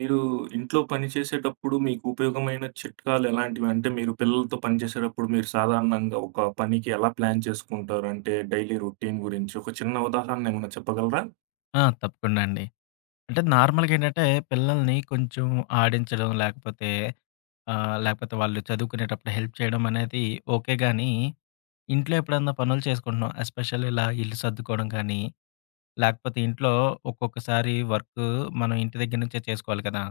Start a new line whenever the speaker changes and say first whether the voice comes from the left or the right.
right: మీరు ఇంట్లో పని చేసేటప్పుడు మీకు ఉపయోగమైన చిట్కాలు ఎలాంటివి? అంటే మీరు పిల్లలతో పని చేసేటప్పుడు మీరు సాధారణంగా ఒక పనికి ఎలా ప్లాన్ చేసుకుంటారు? అంటే డైలీ రొటీన్ గురించి ఒక చిన్న ఉదాహరణ ఏమైనా చెప్పగలరా?
left: ఆ! తప్పకుండా అండి. అంటే నార్మల్‌గా ఏంటంటే, పిల్లల్ని కొంచెం ఆడించడం, లేకపోతే వాళ్ళు చదువుకునేటప్పుడు హెల్ప్ చేయడం అనేది ఓకే గానీ, ఇంట్లో ఎప్పుడన్నా పనులు చేసుకుంటున్నాం. ఎస్పెషల్లీ ఇలా ఇల్లు సర్దుకోవడం కానీ, లేకపోతే ఇంట్లో ఒక్కొక్కసారి వర్కు మనం ఇంటి దగ్గర నుంచే చేసుకోవాలి కదా!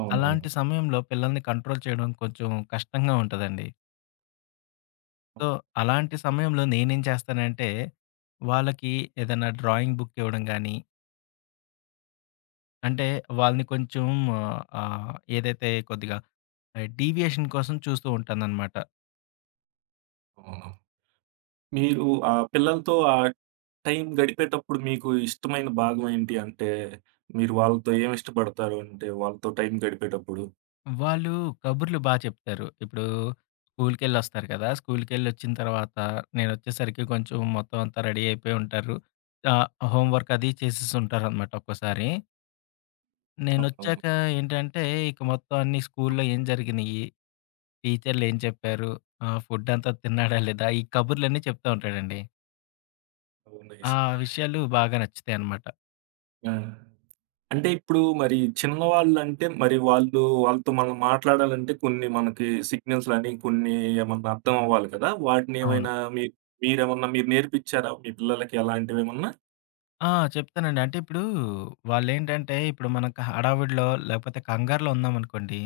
right: అవునవును.
left: అలాంటి సమయంలో పిల్లల్ని కంట్రోల్ చేయడం కొంచెం కష్టంగా ఉంటదండి. సో, అలాంటి సమయంలో నేనేం చేస్తానంటే, వాళ్ళకి ఏదైనా డ్రాయింగ్ బుక్ ఇవ్వడం గానీ అంటే వాళ్ళని కొంచెం ఆహ్, ఆహ్, ఏదైతే కొద్దిగా డీవియేషన్ కోసం చూస్తూ ఉంటాననమాట.
right: అవును. మీరు ఆ పిల్లలతో ఆ టైం గడిపేటప్పుడు మీకు ఇష్టమైన భాగం ఏంటి? అంటే మీరు వాళ్ళతో ఏమి ఇష్టపడతారు? అంటే వాళ్ళతో టైం గడిపేటప్పుడు?
left: వాళ్ళు కబుర్లు బా చెప్తారు. ఇప్పుడు స్కూలుకెళ్ళొస్తారు కదా! స్కూలుకెళ్ళొచ్చిన తర్వాత నేనొచ్చేసరికి కొంచెం మొత్తం అంతా రెడీ అయిపోయి ఉంటారు. ఆహ్, హోంవర్క్ అది చేసేసుంటారనమాట ఒక్కోసారి.
right: అవునవును.
left: నేనొచ్చాక ఏంటంటే ఇక మొత్తం అన్నీ స్కూలులో ఏం జరిగినియి, టీచర్‌లేం చెప్పారు, ఫుడ్డంతా తిన్నాడా లేదా, ఈ కబుర్లన్నీ చెప్తా ఉంటాడండి.
right: ఓహ్!
left: ఆ
right: నైస్.
left: విషయాలు బాగా నచ్చుతాయనమాట.
right: ఆ! అంటే ఇప్పుడు మరి చిన్నవాళ్ళంటే మరి వాళ్ళతో మనం మాట్లాడాలంటే కొన్ని మనకి సిగ్నల్స్‌లని కొన్ని ఏమన్నా అర్థం అవ్వాలి కదా! వాటిని
left: అవును.
right: ఏమైనా మీరేమన్నా మీరు నేర్పించారా మీ పిల్లలకి అలాంటివేమన్నా?
left: ఆ! చెప్తానండి. అంటే ఇప్పుడు వాళ్ళేంటంటే, ఇప్పుడు మనకు హడావిడిలో లేకపోతే కంగారులో ఉన్నామనుకోండి.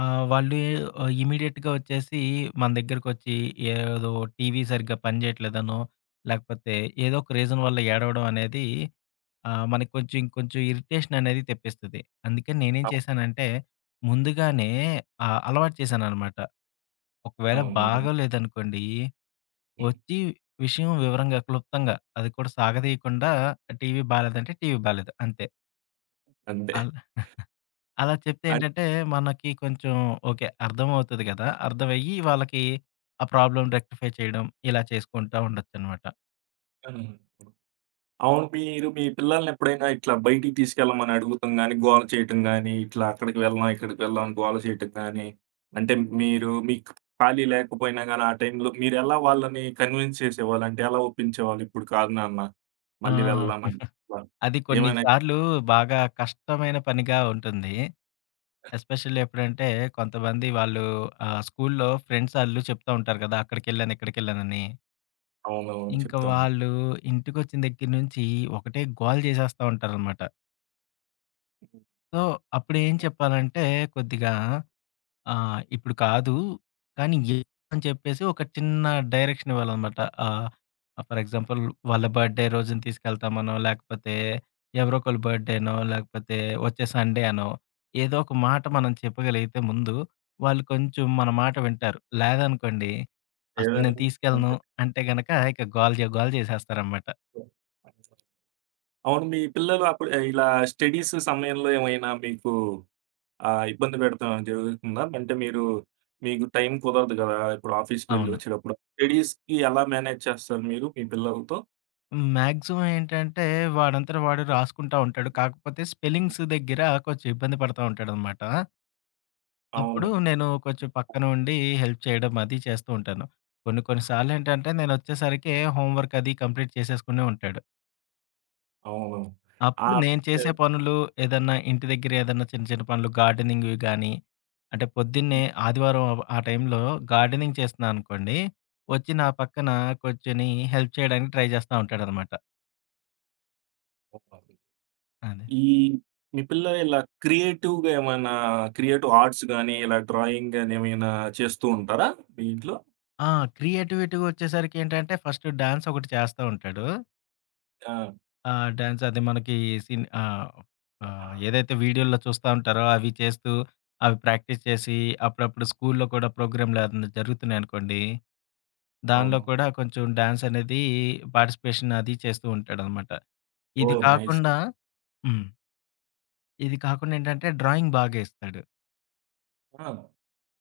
left: వాళ్ళు ఇమ్మీడియేట్‌గా వచ్చేసి మన దగ్గరకొచ్చి ఏదో టీవీ సరిగ్గా పనిచేయట్లేదనో, లేకపోతే ఏదో ఒక రీజన్ వల్ల ఏడవడం అనేది మనకు కొంచెం ఇంకొంచెం ఇరిటేషన్ అనేది తెప్పిస్తది. అందుకని నేనేం
right: అవును.
left: చేశానంటే, ముందుగానే అలవాటు చేశాననమాట. ఒకవేళ
right: అవును.
left: బాగోలేదనుకోండి వచ్చి విషయం వివరంగా, క్లుప్తంగా అది కూడా సాగదీయకుండా టీవీ బాలేదంటే టీవీ బాలేదు అంతే.
right: అంతే.
left: అల్ అలా చెప్తే
right: అన్
left: ఏంటంటే మనకి కొంచెం ఓకే. అర్థమవుతది గదా! అర్థమయ్యి వాళ్ళకి ఆ ప్రాబ్లమ్ రెక్టిఫై చేయడం ఇలా చేసుకుంటా ఉండొచ్చనమాట.
right: ఆ! అవును. మీరు మీ పిల్లల్నెప్పుడైనా ఇట్లా బయటికి తీసుకెళ్ళమని అడుగుతం గానీ, గోల చేయటం గానీ, ఇట్లా అక్కడికి వెళ్దాం, ఇక్కడికి వెళ్దాం అని గోల చేయటం గానీ, అంటే మీకు ఖాళీ లేకపోయినా గానీ ఆ టైంలో మీరెలా వాళ్ళని కన్విన్స్ చేసేవాళ్ళు? అంటే ఎలా ఒప్పించేవాళ్ళు? ఇప్పుడు కాదు నాన్న,
left: ఆ!
right: మళ్ళీ వెళ్దాం అని అట్లా
left: అది కొన్ని
right: ఏమైనా
left: సార్లు బాగా కష్టమైన పనిగా ఉంటుంది. ఎస్పెషల్లీ ఎప్పుడంటే కొంతమంది వాళ్ళు స్కూల్లో ఫ్రెండ్స్ ఆళ్ళు చెప్తా ఉంటారు గదా! అక్కడికెళ్ళాను, ఇక్కడికెళ్ళానని.
right: అవునవును.
left: ఇంకా
right: చెప్తా ఉంటా.
left: వాళ్ళు ఇంటికొచ్చిన దగ్గర నుంచి ఒకటే గోల చేసేస్తా ఉంటారనమాట. సో, అప్పుడేం చెప్పాలంటే కొద్దిగా ఇప్పుడు కాదు కానీ ఏ అని చెప్పేసి ఒక చిన్న డైరెక్షన్ ఇవ్వాలనమాట. ఆహ్, ఫర్ ఎగ్జాంపుల్ వాళ్ళ బర్త్‌డే రోజున తీసుకెళ్తామనో, లేకపోతే ఎవరో ఒకళ్ళ బర్త్‌డేనో, లేకపోతే వచ్చే సండే అనో, ఏదో ఒక మాట మనం చెప్పగలిగితే ముందు వాళ్ళు కొంచెం మన మాట వింటారు. లేదనుకోండి అసలు నేను
right: ఏదైనా
left: తీసుకెళ్ళను
right: అంతే.
left: అంటే గనక ఇక గోల జే గోల చేసేస్తారనమాట.
right: అవును. మీ పిల్లలు అప్పుడు ఇలా స్టడీస్ సమయంలో ఏమైనా మీకు ఆ! ఇబ్బంది పెట్టడం జరుగుతుందా? అంటే మీకు టైం కుదరదు గదా! ఇప్పుడు ఆఫీస్‌కి వెళ్లి
left: అవును.
right: వచ్చేటప్పుడు. స్టడీస్‌కి ఎలా మేనేజ్ చేస్తారు మీరు మీ పిల్లలతో?
left: మాక్సిమం ఏంటంటే వాడంతట వాడు రాసుకుంటా ఉంటాడు. కాకపోతే స్పెల్లింగ్స్ దగ్గర కొంచెం ఇబ్బంది పడతా ఉంటాడనమాట. అప్పుడు
right: అవును.
left: నేను కొంచెం పక్కన ఉండి హెల్ప్ చేయడం అది చేస్తూ ఉంటాను. కొన్ని కొన్ని సార్లేంటంటే నేనొచ్చేసరికి హోంవర్క్ అది కంప్లీట్ చేసేసుకునే ఉంటాడు.
right: అవును. ఆ!
left: అప్పుడు నేను చేసే పనులు ఏదన్నా ఇంటి దగ్గర ఏదన్నా చిన్న చిన్న పనులు గార్డెనింగ్‌వి గానీ, అంటే పొద్దున్నే ఆదివారం ఆ ఆ టైంలో గార్డెనింగ్ చేస్తున్నాననుకోండి, వచ్చి నా పక్కన కూర్చొని హెల్ప్ చేయడానికి ట్రై చేస్తా ఉంటాడనమాట. అదే.
right: ఈ మీ పిల్లలు ఇలా క్రియేటివ్‌గా ఏమైనా క్రియేటివ్ ఆర్ట్స్ గాని, ఇలా డ్రాయింగ్ గాని ఏమైనా చేస్తూ ఉంటారా మీ ఇంట్లో?
left: ఆ! క్రియేటివిటీ వచ్చేసరికి ఏంటంటే, ఫస్ట్ డాన్స్ ఒకటి చేస్తా ఉంటాడు.
right: ఆ!
left: ఆ! డాన్స్ అది మనకి సిన్ ఆహ్, ఏదైతే వీడియోల్లో చూస్తా ఉంటారో అవి చేస్తూ, అవి ప్రాక్టీస్ చేసి, అప్పుడప్పుడు స్కూల్లో కూడా ప్రోగ్రామ్‌లు ఏదన్నా జరుగుతున్నాయనుకోండి, దానిలో
right: అవును.
left: కూడా కొంచెం డాన్స్ అనేది పార్టిసిపేషన్ అది చేస్తూ ఉంటాడనమాట. ఇది
right: ఓహ్! నైస్.
left: కాకుండా హ్మ్. ఇది కాకుండా ఏంటంటే డ్రాయింగ్ బాగా ఏస్తాడు.
right: ఆ!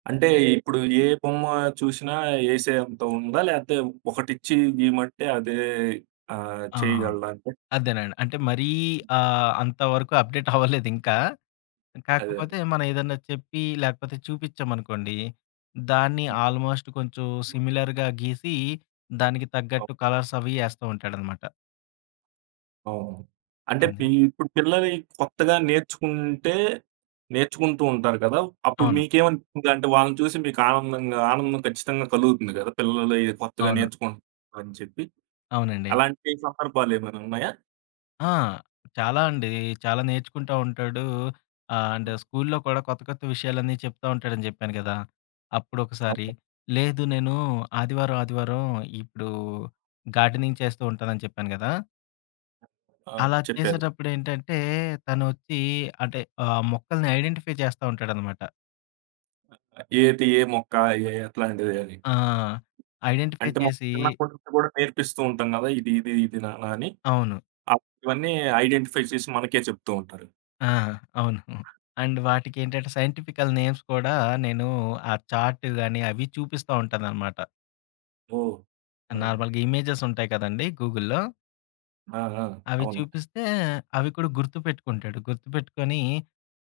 right: అంటే ఇప్పుడు ఏ బొమ్మ చూసినా ఏసేంత ఉందా? లేతే ఒకటిచ్చి గీయమంటే అదే
left: ఆ!
right: చేయగలడా అంటే?
left: అదేనండి. అంటే మరీ అంతవరకు అప్‌డేట్ అవ్వలేదింకా.
right: అదే.
left: కాకపోతే మనం ఏదన్నా చెప్పి, లేకపోతే చూపిచ్చామనుకోండి, దాన్ని
right: హ్మ్.
left: ఆల్‌మోస్ట్ కొంచెం సిమిలర్‌గా గీసి, దానికి
right: అవ్
left: తగ్గట్టు కలర్స్ అవి ఏస్తూ ఉంటాడనమాట.
right: అవును. అంటే
left: అండి.
right: ఇప్పుడు పిల్లలు ఈ కొత్తగా నేర్చుకుంటూ ఉంటారు కదా! అప్పుడు
left: అవును.
right: మీకేమనిపిస్తుంది? అంటే వాళ్ళని చూసి మీకు ఆనందం ఖచ్చితంగా కలుగుతుంది కదా! పిల్లలు ఇది కొత్తగా
left: అవును.
right: నేర్చుకుంటున్నారని చెప్పి.
left: అవునండి.
right: అలాంటి సందర్భాలేమైనా ఉన్నాయా?
left: ఆ! చాలా అండి. చాలా నేర్చుకుంటా ఉంటాడు. అండ్ స్కూల్లో కూడా కొత్త, కొత్త విషయాలన్నీ చెప్తా ఉంటాడని చెప్పాను గదా! అప్పుడొకసారి,
right: అవును.
left: లేదు నేను ఆదివారం ఇప్పుడు గార్డెనింగ్ చేస్తూ ఉంటానని చెప్పాను గదా!
right: ఆ!
left: అలా
right: చెప్పారు.
left: చేసేటప్పుడేంటంటే, తనొచ్చి అంటే మొక్కల్ని ఐడెంటిఫై చేస్తా ఉంటాడనమాట.
right: ఏ మొక్క? ఏ ఎట్లాంటిది అని?
left: ఆ! ఐడెంటిఫై
right: అంటే మనం
left: చేసి
right: చిన్నప్పటి నుంచి కూడా నేర్పిస్తూ ఉంటాం గదా! ఇది, ఇది, ఇది నాన్న అని.
left: అవును.
right: అప్పుడు ఇవన్నీ ఐడెంటిఫై చేసి మనకే చెప్తూ ఉంటారు.
left: ఆ! అవును. అండ్ వాటికేంటంటే, సైంటిఫికల్ నేమ్స్ కూడా నేను ఆ చార్ట్ గాని, అవి చూపిస్తా ఉంటాననమాట.
right: ఓహ్! ఆ!
left: నార్మల్‌గా ఇమేజెస్ ఉంటాయి కదండీ గూగుల్‌లో.
right: ఆ! ఆ!
left: అవి
right: అవును.
left: చూపిస్తే అవి కూడా గుర్తుపెట్టుకుంటాడు. గుర్తుపెట్టుకొని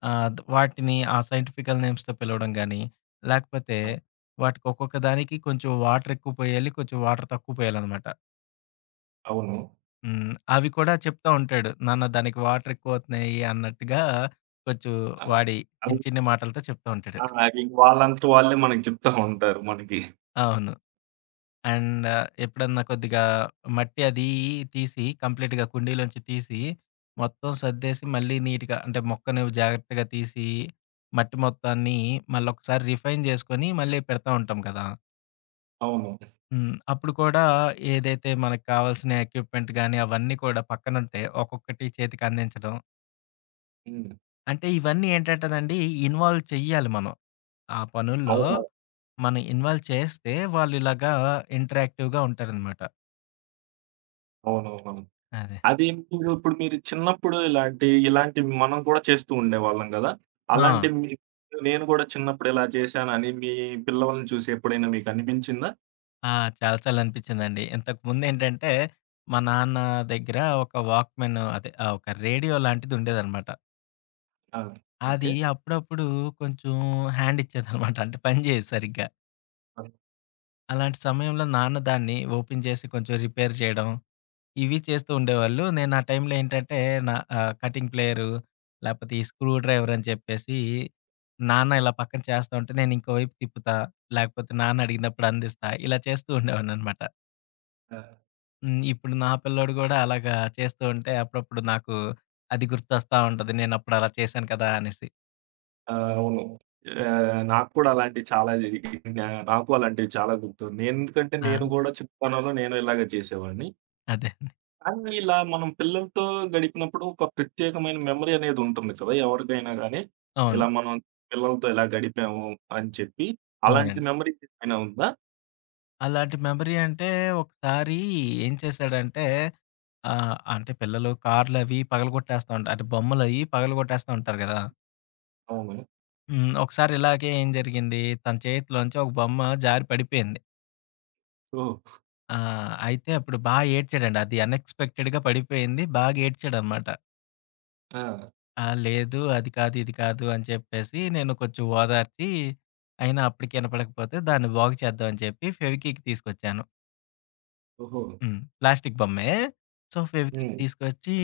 left: ఆహ్, ద వాటిని ఆ సైంటిఫికల్ నేమ్స్‌తో పిలవడం గాని, లేకపోతే
right: అ
left: వాటికి ఒక్కొక్క దానికి కొంచెం వాటర్ ఎక్కువ పోయాలి, కొంచెం వాటర్ తక్కువ పోయాలనమాట.
right: అవును.
left: అవి కూడా చెప్తా ఉంటాడు. నాన్న దానికి వాటర్ ఎక్కువ అవుతున్నాయి అన్నట్టుగా కొంచెం
right: ఆ!
left: వాడి
right: అవి
left: చిన్న చిన్న మాటలతో చెప్తా ఉంటాడు.
right: అవి వాళ్ళంతట వాళ్ళే మనకి చెప్తా ఉంటారు మనకి.
left: అవును. అండ్ ఎప్పుడన్నా కొద్దిగా మట్టి అది తీసి కంప్లీట్‌గా కుండీలోంచి తీసి, మొత్తం సర్దేసి మళ్ళీ నీట్‌గా అంటే మొక్కని జాగ్రత్తగా తీసి, మట్టి మొత్తాన్ని మళ్ళొకసారి రిఫైన్ చేసుకొని మళ్ళీ పెడతా ఉంటాం కదా!
right: అవును.
left: అప్పుడు కూడా ఏదైతే మనకు కావాల్సిన ఎక్విప్‌మెంట్ గాని అవన్నీ కూడా పక్కనుంటే ఒక్కొక్కటి చేతికి అందించడం.
right: హ్మ్.
left: అంటే ఇవన్నీ ఏంటంటేనండి ఇన్వాల్వ్ చెయ్యాలి మనం. ఆ పనుల్లో
right: అవునవును.
left: మనం ఇన్వాల్వ్ చేస్తే వాళ్ళు ఇలాగా ఇంటరాక్టివ్‌గా ఉంటారనమాట.
right: అవునవునవును.
left: అదే.
right: అది మీరు ఇప్పుడు మీరు చిన్నప్పుడు ఇలాంటి ఇలాంటివి మనం కూడా చేస్తూ ఉండేవాళ్ళం గదా! అలాంటి
left: ఆ!
right: మీ నేను గూడా చిన్నప్పుడు ఇలా చేశానని మీ పిల్లలని చూసి ఎప్పుడైనా మీకనిపించిందా?
left: ఆ! చాలా సార్లు అనిపించిందండి. ఇంతకుముందేంటంటే, మా నాన్న దగ్గర ఒక వాక్‌మెన్ అదే ఒక రేడియో లాంటిది ఉండేదనమాట.
right: ఆ!
left: అది
right: ఓకే.
left: అప్పుడప్పుడు కొంచెం హ్యాండ్ ఇచ్చేదనమాట. అంటే పని చేయదు సరిగ్గా.
right: ఆ!
left: అలాంటి సమయంలో నాన్న దాన్ని ఓపెన్ చేసి కొంచెం రిపేర్ చేయడం, ఇవి చేస్తూ ఉండేవాళ్ళు. నేను ఆ టైంలో ఏంటంటే, నా కటింగ్ ప్లేయరు, లేపోతే ఈ స్క్రూ డ్రైవర్ అని చెప్పేసి, నాన్న ఇలా పక్కన చేస్తా ఉంటే, నేను ఇంకో వైపు తిప్పుతా, లేకపోతే నాన్న అడిగినప్పుడు అందిస్తా, ఇలా చేస్తూ ఉండేవాడిననమాట.
right: ఆ!
left: ఇప్పుడు నా పిల్లోడు గూడా అలాగా చేస్తూ ఉంటే అప్పుడప్పుడు నాకు అది గుర్తొస్తా ఉంటది. నేనప్పుడు అలా చేశాను కదా! అనేసి.
right: ఆ! అవును. నాకు కూడా అలాంటివి చాలా జరిగాయి. నాకు అలాంటివి చాలా గుర్తు. నేనెందుకంటే
left: ఆ!
right: నేను గూడా చిన్నతనంలో నేను ఇలాగే చేసేవాడిని.
left: అదే అండి.
right: కానీ ఇలా మనం పిల్లలతో గడిపినప్పుడు ఒక ప్రత్యేకమైన మెమరీ అనేది ఉంటుంది కదా! ఎవరికైనా గానీ.
left: అవును.
right: ఇలా మనం పిల్లలతో ఇలా గడిపాము అని చెప్పి. అలాంటి
left: అవునండి.
right: మెమరీ ఏమైనా ఉందా?
left: అలాంటి మెమరీ అంటే ఒకసారి ఏం చేశాడంటే అంటే పిల్లలు కార్‌లవి పగలగొట్టేస్తా ఉంటారు. అంటే బొమ్మలయి పగలగొట్టేస్తా ఉంటారు గదా!
right: అవును.
left: ఒకసారి ఇలాగే ఏం జరిగింది తన చేతిలోంచి ఒక బొమ్మ జారి పడిపోయింది.
right: ఓహ్!
left: ఆ! అయితే అప్పుడు బా ఏడ్చాడండి. అది అన్‌ఎక్స్‌పెక్టెడ్‌గా పడిపోయింది. బాగా ఏడ్చాడనమాట.
right: ఆ!
left: ఆ! లేదు. అది కాదు, ఇది కాదు అని చెప్పేసి నేను కొంచెం ఓదార్చి, అయినా అప్పటికి ఇనపడకపోతే దాన్ని బాగు చేద్దాం అని చెప్పి ఫెవికిక్ తీసుకొచ్చాను.
right: ఓహో!
left: ప్లాస్టిక్ బొమ్మే. సో, ఫెవికిక్
right: హ్మ్.
left: తీసుకొచ్చి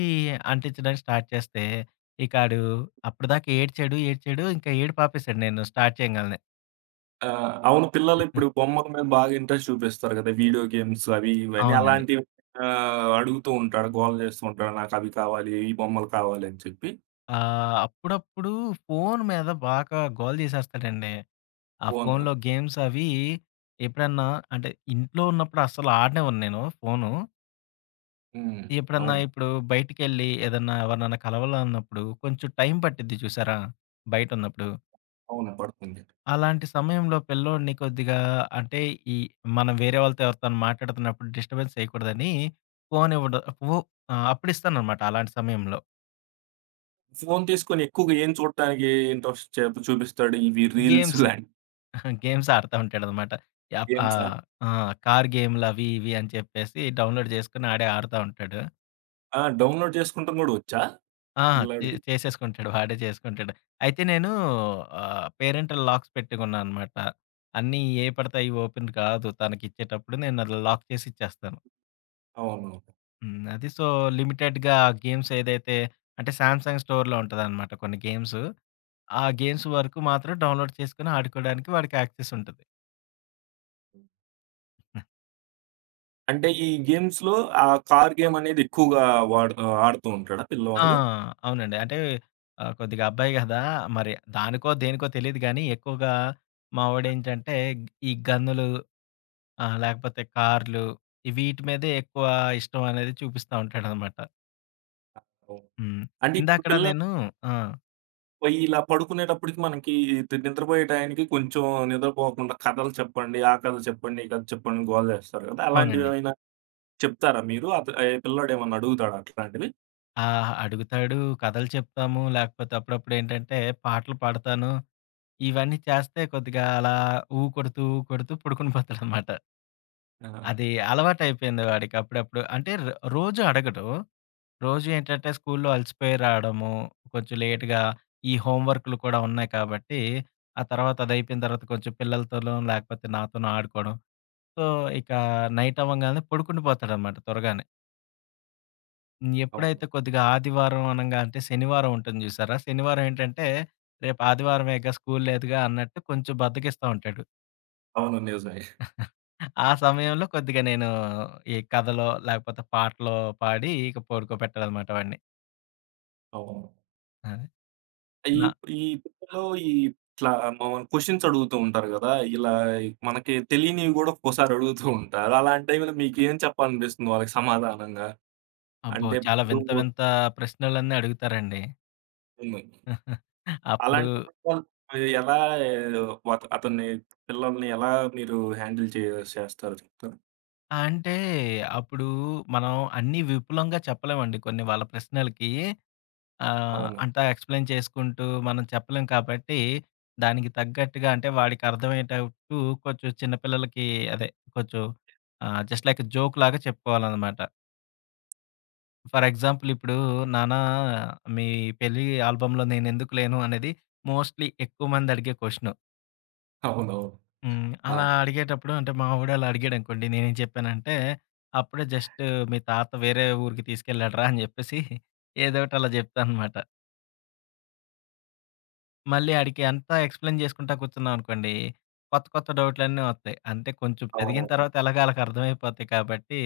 left: అంటించడానికి స్టార్ట్ చేస్తే, ఇక ఆడు అప్పటిదాకా ఏడ్చాడు, ఏడ్చాడు. ఇంకా ఏడుపు ఆపేసాడు నేను స్టార్ట్ చేయంగాలనే.
right: ఆ! అవును. పిల్లలిప్పుడు బొమ్మల మీద బాగా ఇంట్రెస్ట్ చూపిస్తారు గదా! వీడియో గేమ్స్ అవి ఇవని.
left: అవునండి.
right: అలాంటివి అడుగుతూ ఉంటాడు. గోల చేస్తూ ఉంటాడు. నాకవి కావాలి, ఈ బొమ్మలు కావాలి అని చెప్పి.
left: అప్పుడప్పుడు ఫోను మీద బాగా గోల చేసేస్తాడండి. ఆ
right: ఫోను
left: ఫోనులో గేమ్స్ అవి ఎప్పుడన్నా అంటే ఇంట్లో ఉన్నప్పుడు అస్సలు ఆడనివ్వను నేను ఫోను.
right: హ్మ్.
left: ఎప్పుడన్నా
right: అవును.
left: ఇప్పుడు బయటికెళ్ళి ఏదన్నా ఎవరినన్నా కలవాలన్నప్పుడు కొంచెం టైం పట్టిద్ది చూసారా? బయటున్నప్పుడు.
right: అవును. పడుతుంది.
left: అలాంటి సమయంలో పిల్లోడిని కొద్దిగా అంటే ఈ మనం వేరే వాళ్ళతో ఎవరితోని మాట్లాడుతున్నప్పుడు డిస్టర్బెన్స్ చేయకూడదని ఫోన్ ఇవ్వడం ఫో అప్పుడిస్తాననమాట అలాంటి సమయంలో.
right: ఫోను తీసుకొని ఎక్కువగా ఏం చూడటానికి ఇంట్రెస్ట్ చూపిస్తాడు? ఇవి రీల్స్
left: గేమ్స్,
right: లాంటి
left: గేమ్స్ ఆడుతా ఉంటాడనమాట. యాప్
right: గేమ్సా?
left: ఆహ్, ఆ! కార్ గేమ్‌లవి ఇవి అని చెప్పేసి డౌన్‌లోడ్ చేసుకొని ఆడే ఆడుతా ఉంటాడు.
right: ఆ! డౌన్‌లోడ్ చేసుకోవటం గూడా వచ్చా
left: ఆ! చే
right: పిల్లాడికి?
left: చేసేసుకుంటాడు. వాడే చేసుకుంటాడు. అయితే నేను పేరెంటల్ లాక్స్ పెట్టుకున్నా అనమాట. అన్నీ ఏ పడితే అయి ఓపెన్ కాదు. తనకిచ్చేటప్పుడు నేను అది లాక్ చేసి ఇచ్చేస్తాను.
right: అవును.
left: అది సో, లిమిటెడ్‌గా గేమ్స్ ఏదైతే అంటే సామ్‌సంగ్ స్టోర్‌లో ఉంటదనమాట కొన్ని గేమ్స్. ఆ గేమ్స్ వరకు మాత్రం డౌన్‌లోడ్ చేసుకొని ఆడుకోవడానికి వాడికి యాక్సెస్ ఉంటది.
right: అంటే ఈ గేమ్స్‌లో ఆ కార్ గేమ్ అనేది ఎక్కువగా వాడు ఆడుతూ ఉంటాడా
left: ఆ!
right: పిల్లవాడు?
left: అవునండి. అంటే కొద్దిగా అబ్బాయి గదా! మరి దానికో, దేనికో తెలీదు గానీ ఎక్కువగా మా వోడేంటంటే ఈ గన్నులు ఆ! లేకపోతే కార్లు, ఈ వీటి మీదే ఎక్కువ ఇష్టం అనేది చూపిస్తా ఉంటాడనమాట.
right: ఓహ్!
left: హ్మ్.
right: అంటే ఇప్పుడు
left: ఇందాకడ నేను ఆ!
right: పోయి ఇలా పడుకునేటప్పటికి మనకి ఇది నిద్రపోయే టయానికి కొంచెం నిద్రపోకుండా కథలు చెప్పండి, ఆ కథ చెప్పండి, ఈ కథ చెప్పండి గోల చేస్తారు కదా!
left: అవునండి.
right: అలాంటివేమైనా చెప్తారా మీరు? ఏ పిల్లోడేమన్నా అడుగుతాడా అట్లాంటివి?
left: ఆ! అడుగుతాడు, కథలు చెప్తాము, లేకపోతే అప్పుడప్పుడేంటంటే పాటలు పాడతాను. ఇవన్నీ చేస్తే కొద్దిగా అలా ఊ కొడుతూ, ఊ కొడుతూ పడుకుని పోతాడనమాట.
right: ఆ!
left: అది అలవాటయిపోయింది వాడికి అప్పుడప్పుడు. అంటే రోజు అడగడు. రోజు ఏంటంటే స్కూల్లో అలసిపోయి రావడము, కొంచెం లేట్‌గా ఈ హోమ్ వర్క్‌లు కూడా ఉన్నాయి కాబట్టి, ఆ తర్వాత అదయిపోయిన తర్వాత కొంచెం పిల్లలతోనో, లేకపోతే నాతోనో ఆడుకోవడం. సో, ఇక నైట్ అవ్వంగానే పడుకుండిపోతాడనమాట త్వరగానే.
right: అవును.
left: ఎప్పుడైతే కొద్దిగా ఆదివారం అనంగా అంటే శనివారం ఉంటుంది చూసారా? శనివారం ఏంటంటే, రేపు ఆదివారమేగా స్కూల్ లేదుగా అన్నట్టు కొంచెం బద్ధకిస్తా ఉంటాడు.
right: అవును. నిజమే.
left: ఆ సమయంలో కొద్దిగా నేను ఈ కథలో, లేకపోతే పాటలో పాడి ఇక పడుకోబెట్టాలనమాట వాడిని.
right: అవును.
left: అది.
right: ఈ
left: నా
right: ఈ పిక్చర్‌లో ఇట్లా మమ్మల్ని క్వెషన్స్ అడుగుతూ ఉంటారు గదా! ఇలా మనకి తెలియనివి గూడా ఒక్కోసారి అడుగుతూ ఉంటారు. అలాంటి టైమ్‌లో మీకేం చెప్పాలనిపిస్తుంది వాళ్ళకి సమాధానంగా?
left: అబ్బో!
right: అంటే
left: చాలా వింత
right: ఇప్పుడు
left: వింత ప్రశ్నలన్నీ అడుగుతారండి.
right: హ్మ్.
left: అప్పుడు
right: అలాంటి సందర్భాలు ఎలా అతన్ని పిల్లల్ని ఎలా మీరు హ్యాండిల్ చేస్తారు చెప్తారా?
left: ఆ! అంటే అప్పుడు మనం అన్నీ విపులంగా చెప్పలేమండి. కొన్ని వాళ్ళ ప్రశ్నలకి
right: అవును.
left: అంతా ఎక్స్‌ప్లెయిన్ చేసుకుంటూ మనం చెప్పలేం కాబట్టి, దానికి తగ్గట్టుగా అంటే వాడికి అర్థమయ్యేటట్టు కొంచెం చిన్న పిల్లలకి అదే కొంచెం జస్ట్ లైక్ జోక్‌లాగా చెప్పుకోవాలనమాట. ఫర్ ఎగ్జాంపుల్ ఇప్పుడు నాన్న మీ పెళ్లి ఆల్బమ్‌లో నేనెందుకు లేను అనేది మోస్ట్‌లీ ఎక్కువ మంది అడిగే క్వెషను.
right: అవునవును.
left: హ్మ్.
right: ఆ!
left: అలా అడిగేటప్పుడు అంటే మా వోడు అలా అడిగాడనుకోండి. నేనేం చెప్పానంటే, అప్పుడే జస్ట్ మీ తాత వేరే ఊరికి తీసుకెళ్ళాడురా అని జెప్పేసి ఏదోకటి అలా జెప్తాననమాట. మళ్ళీ ఆడికి అంతా ఎక్స్‌ప్లెయిన్ జేసుకుంటా కూర్చున్నామనుకోండి, కొత్త కొత్త డౌట్‌లన్నీ వస్తాయి. అంటే కొంచెం పెరిగిన
right: అవునవును.
left: తర్వాత ఎలాగో ఆళ్ళకి అర్థమైపోతాయి కాబట్టి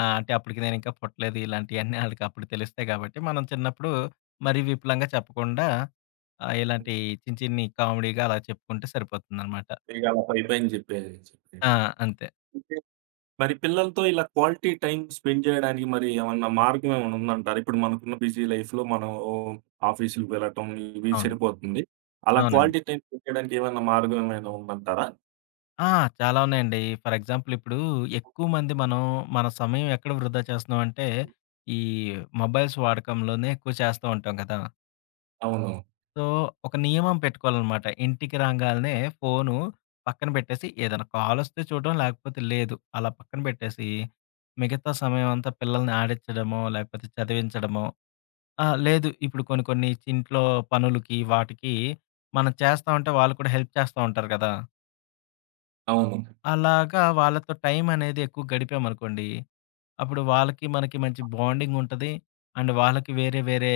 left: అంటే అప్పటికి నేనింకా పుట్టలేదు. ఇలాంటియన్నీ ఆళ్ళకి అప్పుడు తెలుస్తాయి కాబట్టి, మనం చిన్నప్పుడు మరీ విపులంగా చెప్పకుండా ఇలాంటి చిన్ని చిన్ని కామెడీగా అలా చెప్పుకుంటే సరిపోతుందనమాట.
right: ఇక అలా పైపైన చెప్పేయచ్చు. అయితే
left: ఆ! అంతే.
right: మరి పిల్లలతో ఇలా క్వాలిటీ టైమ్ స్పెండ్ చేయడానికి మరి ఏమన్నా మార్గం ఏమైనా ఉందంటారా? ఇప్పుడు మనకున్న బిజీ లైఫ్‌లో మనం ఆఫీసులకి వెళ్ళటం ఇవి
left: అవును.
right: సరిపోతుంది. అలా
left: అవునండి.
right: క్వాలిటీ టైమ్ స్పెండ్ చేయడానికి ఏమైనా మార్గం ఏమైనా ఉందంటారా?
left: ఆ! చాలా ఉన్నాయండి. ఫర్ ఎగ్జాంపుల్ ఇప్పుడు ఎక్కువ మంది మనం మన సమయం ఎక్కడ వృధా చేస్తున్నాం అంటే, ఈ మొబైల్స్ వాడకంలోనే ఎక్కువ చేస్తూ ఉంటాం కదా!
right: అవును.
left: సో, ఒక నియమం పెట్టుకోవాలనమాట. ఇంటికి రాంగాల్నే ఫోను పక్కన పెట్టేసి ఏదైనా కాలొస్తే చూడడం, లేకపోతే లేదు. అలా పక్కన పెట్టేసి, మిగతా సమయం అంతా పిల్లల్ని ఆడించడమో, లేకపోతే చదివించడమో ఆ! లేదు ఇప్పుడు కొన్ని కొన్ని ఇంట్లో పనులకి, వాటికి మనం చేస్తా ఉంటే వాళ్ళు కూడా హెల్ప్ చేస్తా ఉంటారు కదా!
right: అవును.
left: అలాగా వాళ్ళతో టైమనేది ఎక్కువ గడిపామనుకోండి, అప్పుడు వాళ్ళకి, మనకి మంచి బాండింగుంటది. అండ్ వాళ్ళకి వేరే, వేరే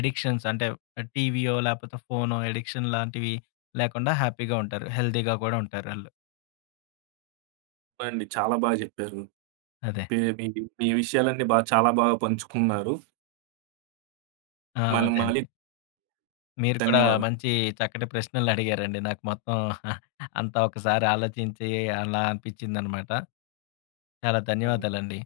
left: ఎడిక్షన్స్ అంటే టీవీయో, లేపోతే ఫోనో ఎడిక్షన్ లాంటివి లేకుండా హ్యాపీగా ఉంటారు. హెల్తీగా కూడా ఉంటారు ఆళ్ళు.
right: అవునండి. చాలా బాగా చెప్పారు.
left: అదే.
right: మీ మీ మీ విషయాలన్నీ చాలా బాగా పంచుకున్నారు.
left: ఆ!
right: మళ్ళీ
left: అదే
right: మళ్ళీ
left: అండి. మీరు కూడా
right: ధన్యవాదాలు.
left: మంచి చక్కటి ప్రశ్నలడిగారండి. నాకు మొత్తం అంతా ఒకసారి ఆలోచించి అలా అనిపిచ్చిందనమాట. చాలా
right: అవును.
left: ధన్యవాదాలండి.